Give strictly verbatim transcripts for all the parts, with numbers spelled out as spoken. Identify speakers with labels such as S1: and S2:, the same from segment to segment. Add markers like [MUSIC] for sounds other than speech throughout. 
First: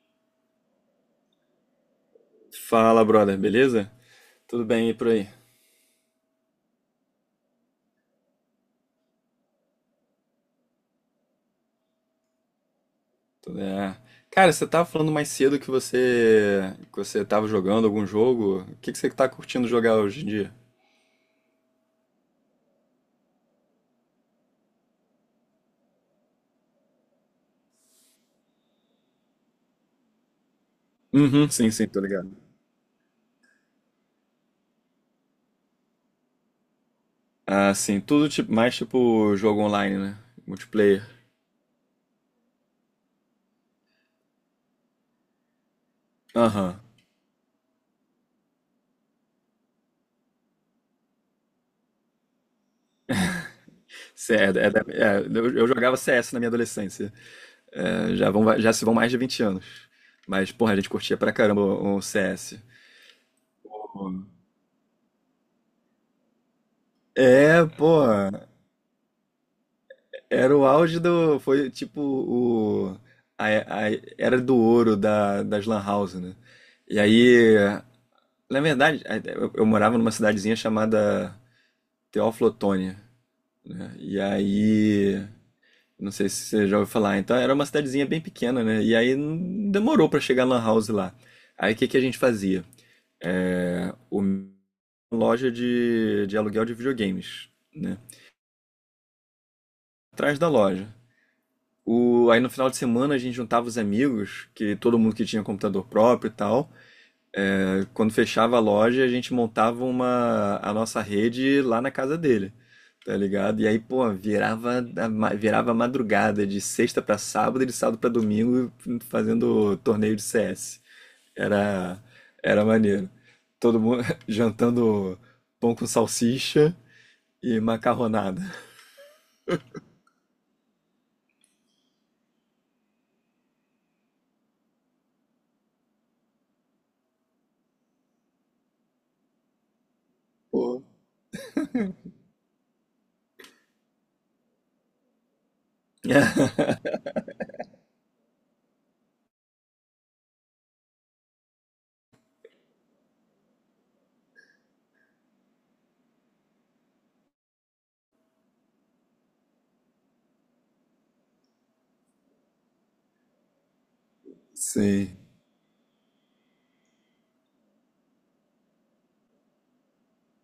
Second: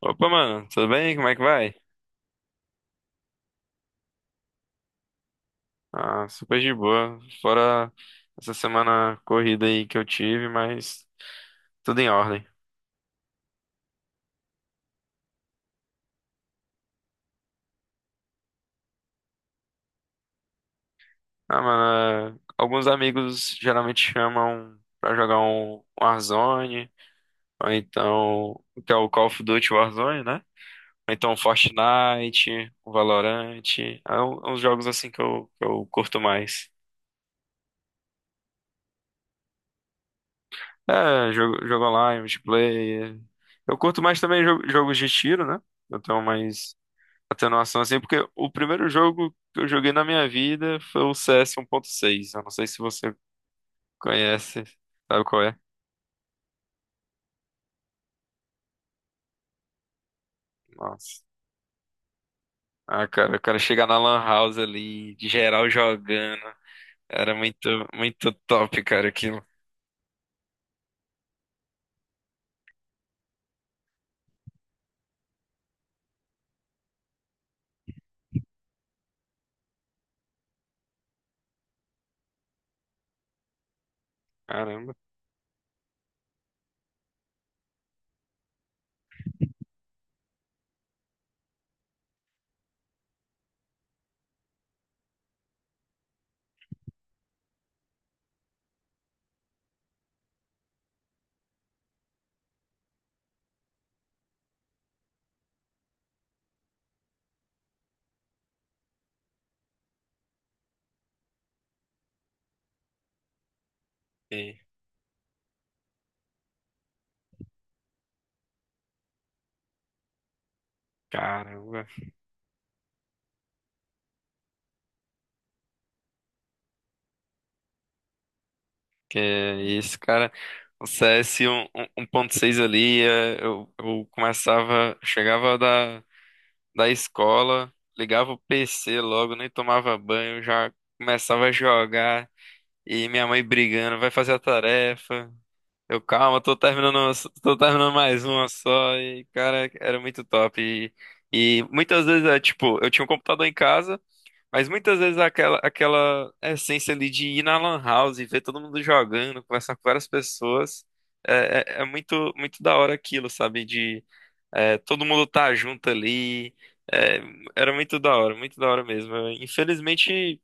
S1: Opa, mano, tudo bem? Como é que vai?
S2: Fala, brother, beleza? Tudo bem e por aí?
S1: Ah, super de boa. Fora essa semana corrida aí que eu tive, mas tudo em ordem.
S2: É, Cara, você tava falando mais cedo que você que você tava jogando algum jogo. O que que você tá curtindo jogar hoje em dia?
S1: Ah, mano, é, alguns amigos geralmente chamam pra jogar um Warzone, ou então, que é o Call of Duty Warzone, né? Ou então um
S2: Uhum, sim, sim, tô ligado.
S1: Fortnite, o Valorant, é um- uns jogos assim que eu, que eu curto mais.
S2: Ah, sim, tudo tipo, mais tipo jogo online, né? Multiplayer.
S1: É, jogo, jogo online, multiplayer. Eu curto mais também jo- jogos de tiro, né? Eu tenho mais
S2: Aham.
S1: atenuação assim, porque o primeiro jogo que eu joguei na minha vida foi o C S um ponto seis. Eu não sei se você
S2: Cê- É, é
S1: conhece,
S2: da- é,
S1: sabe qual é?
S2: eu, eu jogava C S na minha adolescência. É, já vão, já se vão mais de vinte anos. Mas, porra, a gente curtia
S1: Nossa.
S2: pra caramba o, o C S.
S1: Ah, cara, o cara chegar na Lan House ali, de geral jogando. Era
S2: É,
S1: muito,
S2: pô.
S1: muito top, cara, aquilo.
S2: Era o auge do. Foi tipo o. A, a era do ouro da, das Lan House, né? E aí. Na verdade, eu, eu morava numa cidadezinha chamada Teófilo Otoni, né? E
S1: Caramba.
S2: aí. Não sei se você já ouviu falar. Então era uma cidadezinha bem pequena, né? E aí não demorou pra chegar a Lan House lá. Aí o que que a gente fazia? É, o- uma loja de, de aluguel de videogames, né? Atrás da loja. O, aí no final de semana a gente juntava os amigos, que todo mundo que tinha computador próprio e tal. É, quando fechava a loja, a gente montava uma, a nossa rede lá na casa dele, tá ligado? E aí, pô,
S1: E,
S2: virava, a ma- virava a madrugada de sexta pra sábado e de sábado pra domingo fazendo torneio de C S.
S1: caramba.
S2: Era, era maneiro. Todo mundo [LAUGHS] jantando pão com salsicha e macarronada.
S1: Que é isso, cara. O C S um ponto seis ali, eh, eu, eu começava, chegava da da escola, ligava o P C logo, nem tomava banho, já
S2: Pô.
S1: começava a jogar. E minha mãe brigando, vai fazer a tarefa. Eu, calma, tô
S2: [LAUGHS]
S1: terminando, tô terminando mais uma só. E, cara, era muito top. E, e muitas vezes é tipo, eu tinha um computador em casa, mas muitas vezes aquela, aquela essência ali de ir na Lan House e ver todo mundo jogando, conversar com várias pessoas. É, é, é muito, muito da hora aquilo, sabe? É, todo
S2: Sim.
S1: mundo tá junto ali. É, era muito da hora, muito da hora mesmo. Eu, Infelizmente,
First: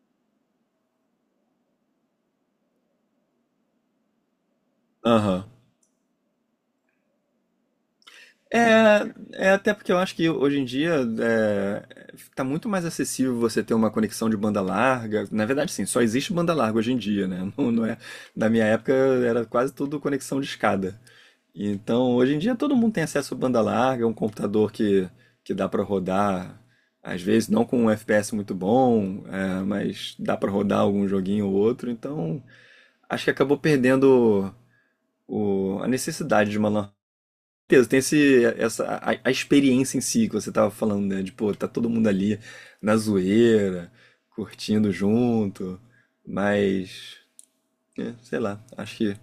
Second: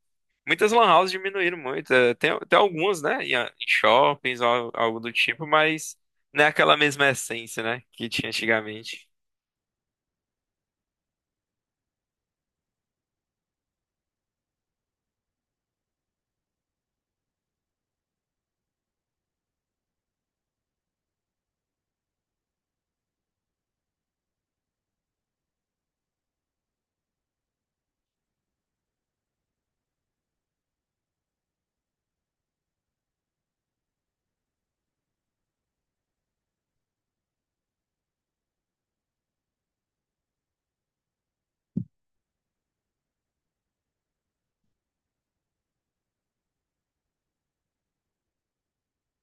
S1: muitas lan houses diminuíram muito. É, tem, tem algumas, né? Em, em shoppings, al- algo do
S2: Aham.
S1: tipo, mas não é aquela mesma essência, né? Que tinha
S2: É,
S1: antigamente.
S2: é até porque eu acho que hoje em dia é, tá muito mais acessível você ter uma conexão de banda larga. Na verdade, sim, só existe banda larga hoje em dia, né? Não, não é, na minha época era quase tudo conexão de escada. Então, hoje em dia todo mundo tem acesso a banda larga, um computador que, que dá pra rodar, às vezes não com um F P S muito bom, é, mas dá pra rodar algum joguinho ou outro. Então, acho que acabou perdendo o- a necessidade de uma lan certeza, tem esse, essa, a, a experiência em si que você tava falando, né? De, pô, tá todo mundo ali na zoeira, curtindo junto, mas, é, sei lá, acho que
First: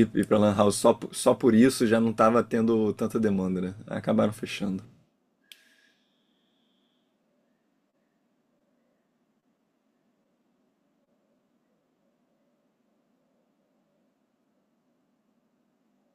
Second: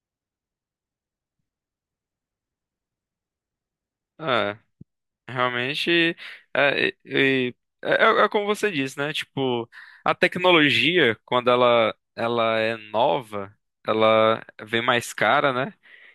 S2: ir, ir pra Lan House só, po- só por isso já não tava tendo tanta demanda, né? Acabaram fechando.
S1: Realmente, é, é, é- é como você disse, né? Tipo, a tecnologia, quando ela, ela é nova, ela vem mais cara, né?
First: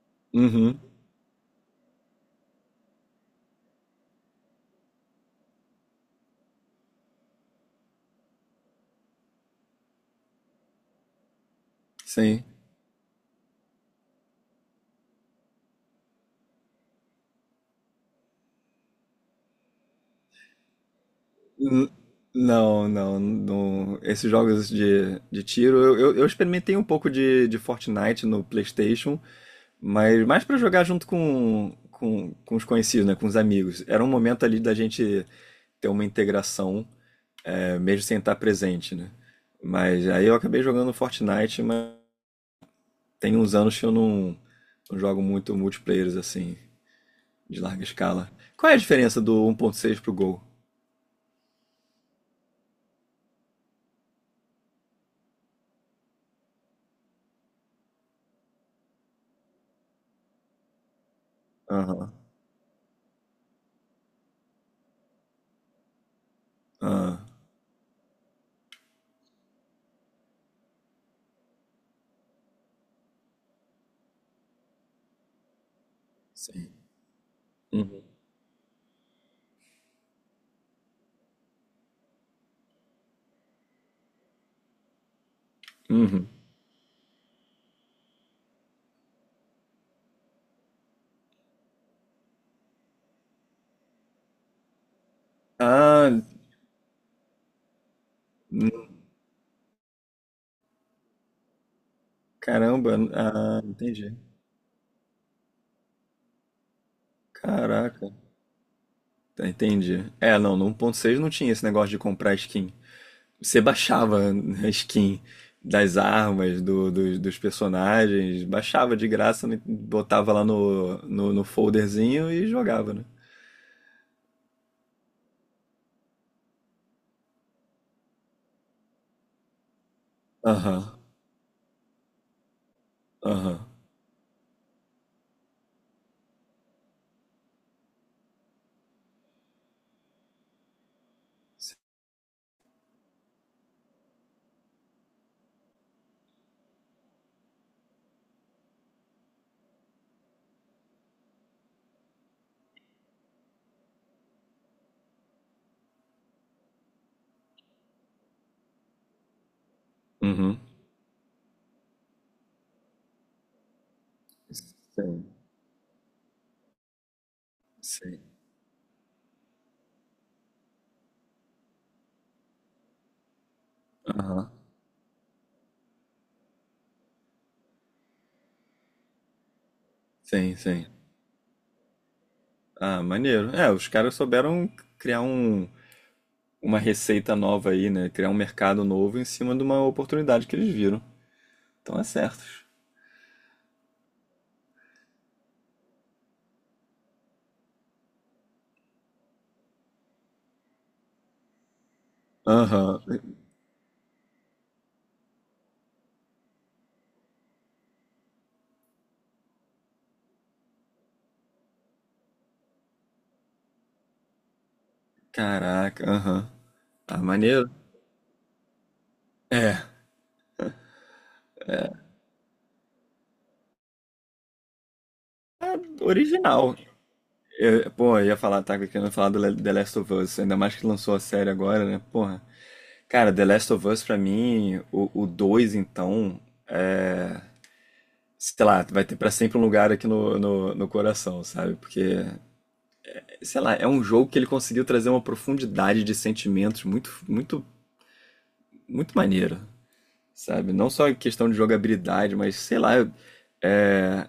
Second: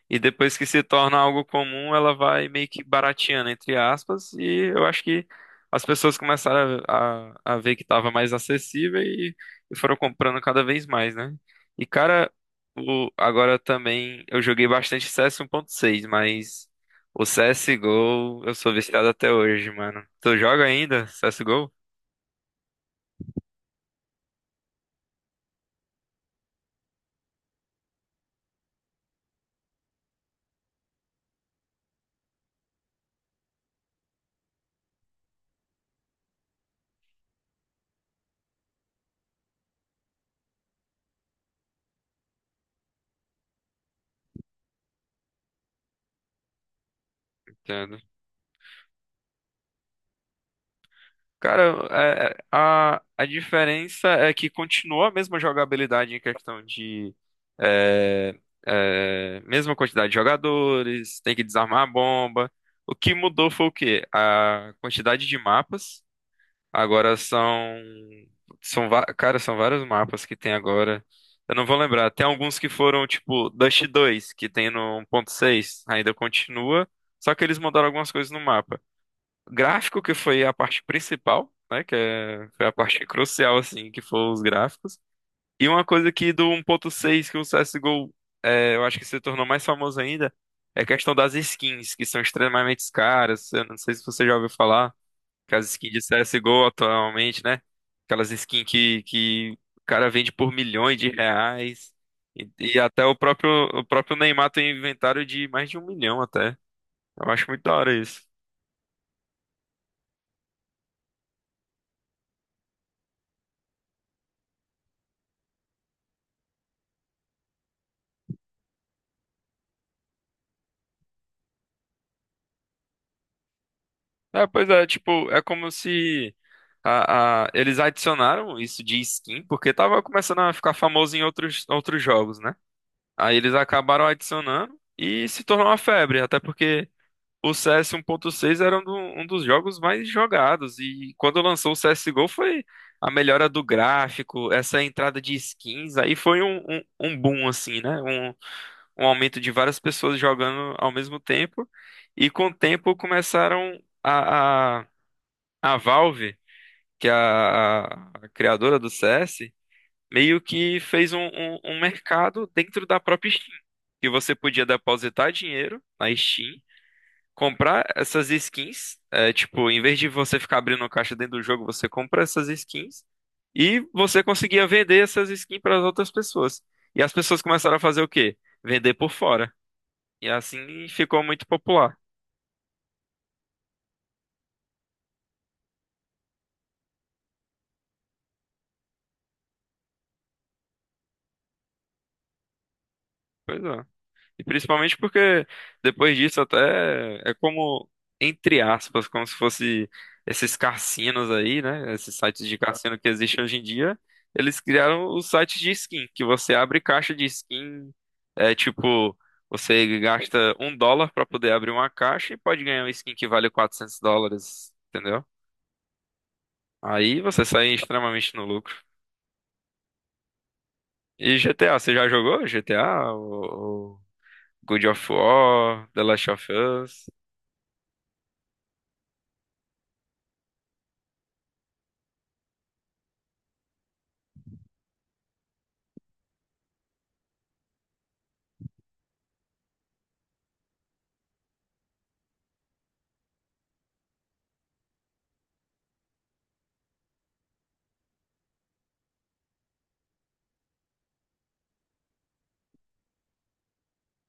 S1: E depois que
S2: Uhum,
S1: se torna algo comum, ela vai meio que barateando, entre aspas, e eu acho que as pessoas começaram a, a, a ver que estava mais acessível e, e foram comprando cada vez mais, né? E, cara,
S2: sim.
S1: o, agora também eu joguei bastante C S um ponto seis, mas. O C S G O, eu sou viciado até hoje, mano. Tu joga ainda C S G O?
S2: N- não, não, não. Esses jogos de, de tiro, eu, eu, eu experimentei um pouco de, de Fortnite no PlayStation. Mas mais pra jogar junto com, com, com os conhecidos, né? Com os amigos. Era um momento ali da gente ter uma integração, é, mesmo sem estar presente, né? Mas aí eu acabei jogando Fortnite, mas tem uns anos que eu não, não jogo muito multiplayers assim, de larga
S1: Entendo.
S2: escala. Qual é a diferença do um ponto seis pro Gol?
S1: Cara, é- é- a, a diferença é que continua a mesma jogabilidade em questão de é, é, mesma quantidade de jogadores, tem que desarmar a
S2: Aham.
S1: bomba. O que mudou foi o quê? A quantidade de mapas. Agora
S2: Ah,
S1: são são va- cara, são vários mapas que tem agora. Eu não vou lembrar. Tem alguns que foram tipo Dust dois, que tem no um ponto seis, ainda
S2: sim.
S1: continua, só que eles mudaram
S2: Uhum.
S1: algumas coisas no mapa. Gráfico que foi a parte principal, né, que é, foi a parte crucial assim, que foram os gráficos. E uma coisa
S2: Uhum.
S1: que do um ponto seis que o C S:G O é, eu acho que se tornou mais famoso ainda é a questão das skins, que são extremamente caras. Eu não sei se você já ouviu falar. Aquelas skins de
S2: Ah,
S1: C S G O atualmente, né? Aquelas skins que, que o cara vende por milhões de reais. E, e
S2: caramba.
S1: até o próprio,
S2: Ah,
S1: o
S2: entendi.
S1: próprio Neymar tem inventário de mais de um milhão até. Eu acho muito da hora
S2: Caraca.
S1: isso.
S2: Entendi. É, não, no um ponto seis não tinha esse negócio de comprar skin. Você baixava a skin das armas, do- dos, dos personagens, baixava de graça, né? Botava lá no, no, no folderzinho e jogava, né?
S1: É, pois é, tipo, é como se a, a- eles adicionaram isso de skin, porque tava começando a ficar
S2: Aham,
S1: famoso em outros, outros jogos, né? Aí eles
S2: aham.
S1: acabaram adicionando e se tornou uma febre, até porque. O C S um ponto seis era um, do- um dos jogos mais jogados, e quando lançou o C S G O foi a melhora do gráfico, essa entrada de skins, aí foi um, um, um boom, assim, né? Um, um aumento de várias pessoas jogando ao mesmo tempo, e com o tempo começaram a, a, a Valve, que é a, a- criadora do C S, meio
S2: Uhum.
S1: que fez um, um um mercado dentro da própria Steam, que você podia
S2: Sim,
S1: depositar dinheiro na Steam comprar essas
S2: sim.
S1: skins. É, tipo, em vez de você ficar abrindo caixa dentro do jogo, você compra essas skins e você
S2: Aham.
S1: conseguia vender essas skins para as outras pessoas. E as pessoas começaram a fazer o quê? Vender por fora. E
S2: Sim, sim.
S1: assim ficou muito popular.
S2: Ah, maneiro. É, os caras souberam criar um, uma receita nova aí, né? Criar um mercado novo em cima de uma oportunidade que eles viram. Então é certo.
S1: Pois é. E principalmente porque depois disso até é como, entre aspas, como se fosse esses cassinos aí, né? Esses sites de cassino
S2: Aham.
S1: que existem hoje em dia. Eles criaram os sites de skin, que você abre caixa de skin, é tipo, você gasta um dólar pra poder abrir uma caixa e pode ganhar uma skin que vale quatrocentos dólares, entendeu?
S2: Caraca, aham. Ah,
S1: Aí você sai
S2: maneiro.
S1: extremamente no lucro.
S2: É.
S1: E G T A, você já jogou G T A? O, o God of War, The Last of
S2: Original.
S1: Us?
S2: Eu, pô, eu ia falar, tá querendo falar do Le- The Last of Us, ainda mais que lançou a série agora, né? Porra. Cara, The Last of Us, pra mim, o, o dois então, sei lá, vai ter pra sempre um lugar aqui no, no, no coração, sabe? Porque, sei lá, é um jogo que ele conseguiu trazer uma profundidade de sentimentos muito, muito, muito maneira, sabe? Não só em questão de jogabilidade, mas sei lá, é,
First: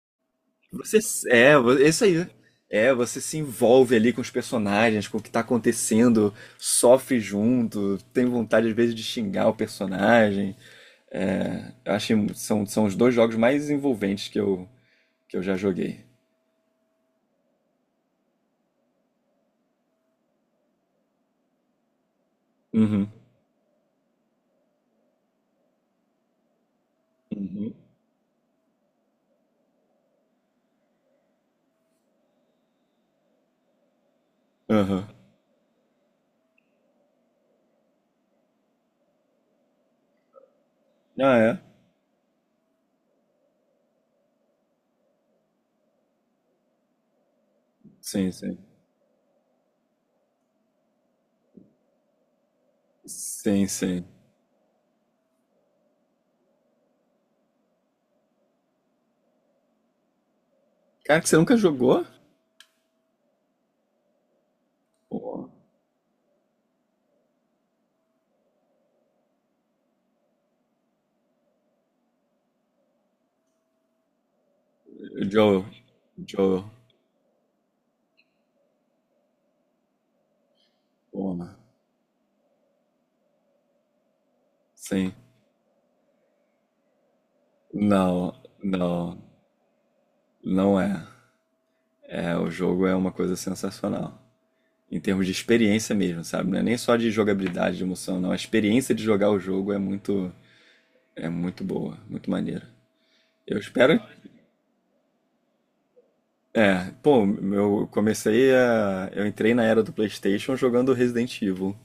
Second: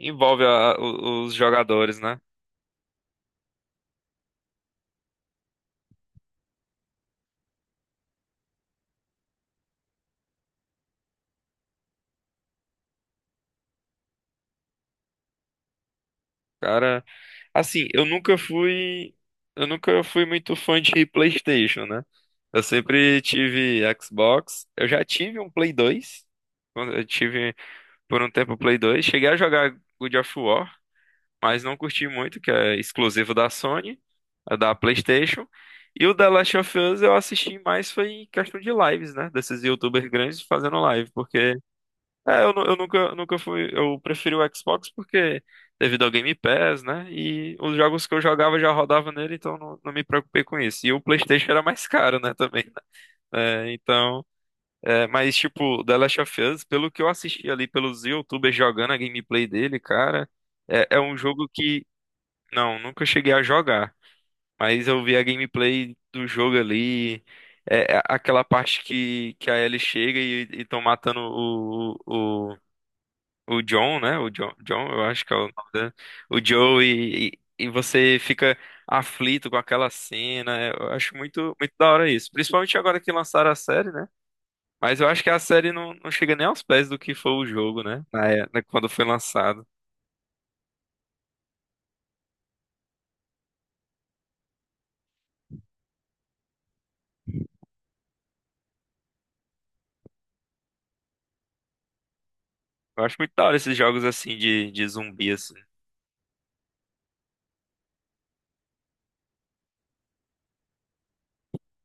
S1: Envolve a-
S2: Você,
S1: o- os
S2: é, vo- é
S1: jogadores,
S2: isso aí,
S1: né?
S2: né? É, você se envolve ali com os personagens, com o que tá acontecendo, sofre junto, tem vontade às vezes de xingar o personagem. É, eu acho que são, são os dois jogos mais envolventes que eu, que eu já joguei.
S1: Cara, assim, eu nunca fui, eu nunca fui muito fã de PlayStation, né? Eu
S2: Uhum.
S1: sempre tive Xbox, eu já tive um Play dois, quando eu tive
S2: Uhum.
S1: por um tempo o Play dois, cheguei a jogar God of War, mas não curti muito, que é exclusivo da Sony, é da
S2: Aham.
S1: PlayStation. E o The Last of Us eu assisti mais foi em questão de lives, né? Desses YouTubers grandes fazendo live,
S2: Ah,
S1: porque
S2: é?
S1: É, eu, nu- eu nunca, nunca fui. Eu preferi o Xbox porque devido ao Game Pass, né? E os jogos que eu
S2: Sim,
S1: jogava
S2: sim.
S1: já rodava nele, então não, não me preocupei com isso. E o PlayStation era mais caro, né? Também, né?
S2: Sim,
S1: É,
S2: sim.
S1: então. É, mas, tipo, The Last of Us, pelo que eu assisti ali pelos YouTubers jogando a gameplay dele, cara, é, é um
S2: Cara, que você
S1: jogo
S2: nunca
S1: que.
S2: jogou?
S1: Não, nunca cheguei a jogar. Mas eu vi a
S2: Pô,
S1: gameplay do jogo ali. É, é aquela parte que, que a Ellie chega e estão matando o, o, o John, né? O John, John, eu acho que é o nome
S2: Joe.
S1: dele. O
S2: Joe.
S1: Joe e, e, e você fica aflito com aquela cena. É, Eu acho
S2: Pô, né?
S1: muito, muito da hora isso. Principalmente agora que lançaram a série, né? Mas eu
S2: Sim.
S1: acho que a série não, não chega nem aos pés do que foi o jogo, né? Na,
S2: Não,
S1: é- na- quando foi
S2: não.
S1: lançado.
S2: Não é. É, o jogo é uma coisa sensacional. Em termos de experiência mesmo, sabe? Não é nem só de jogabilidade, de emoção, não. A experiência de jogar o jogo é muito, é muito boa, muito maneira.
S1: Eu acho muito da hora
S2: Eu
S1: esses
S2: espero.
S1: jogos assim de, de zumbi, assim.
S2: É, pô, eu comecei a. Eu entrei na era do PlayStation jogando Resident Evil.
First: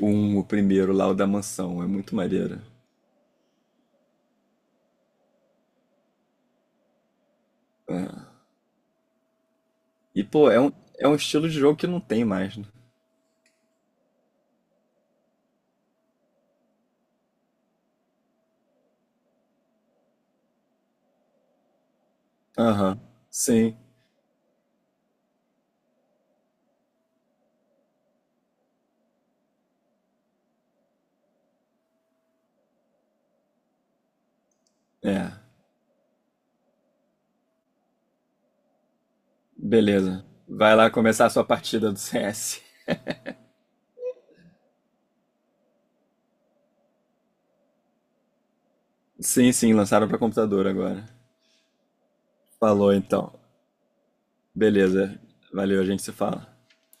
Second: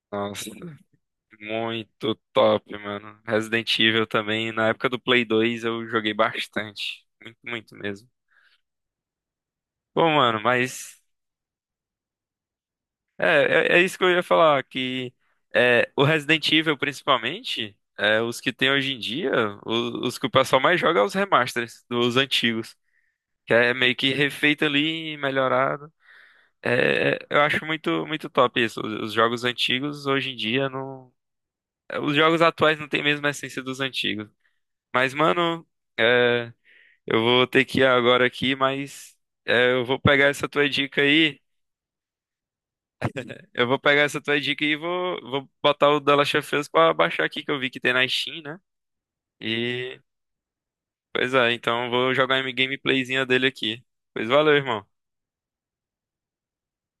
S2: Um, o
S1: Nossa,
S2: primeiro lá, o da mansão. É muito
S1: muito
S2: maneiro.
S1: top, mano. Resident Evil também. Na época do Play dois eu joguei bastante. Muito, muito mesmo.
S2: É.
S1: Bom,
S2: E,
S1: mano,
S2: pô, é um,
S1: mas.
S2: é um estilo de jogo que não tem mais, né?
S1: É, é, é isso que eu ia falar, que é, o Resident Evil, principalmente, é, os que tem hoje em dia, o- os, que o pessoal mais joga é os remasters dos antigos,
S2: Aham.
S1: que é
S2: Sim.
S1: meio que refeito ali, melhorado. É, é, eu acho muito, muito top isso. Os, os jogos antigos, hoje em dia, não... é, Os jogos atuais não têm mesmo a essência dos antigos. Mas,
S2: É.
S1: mano, é, eu vou ter que ir agora aqui, mas é, eu vou
S2: Beleza.
S1: pegar essa tua
S2: Vai lá
S1: dica
S2: começar a
S1: aí.
S2: sua partida do [LAUGHS] C S.
S1: Eu vou pegar essa tua dica e vou, vou botar o The Last of Us pra baixar aqui, que eu vi que tem na Steam, né?
S2: Sim, sim,
S1: E,
S2: lançaram pra computador agora.
S1: pois é, então eu vou jogar uma
S2: Falou
S1: gameplayzinha
S2: então.
S1: dele aqui. Pois valeu, irmão.
S2: Beleza. Valeu, a gente se fala.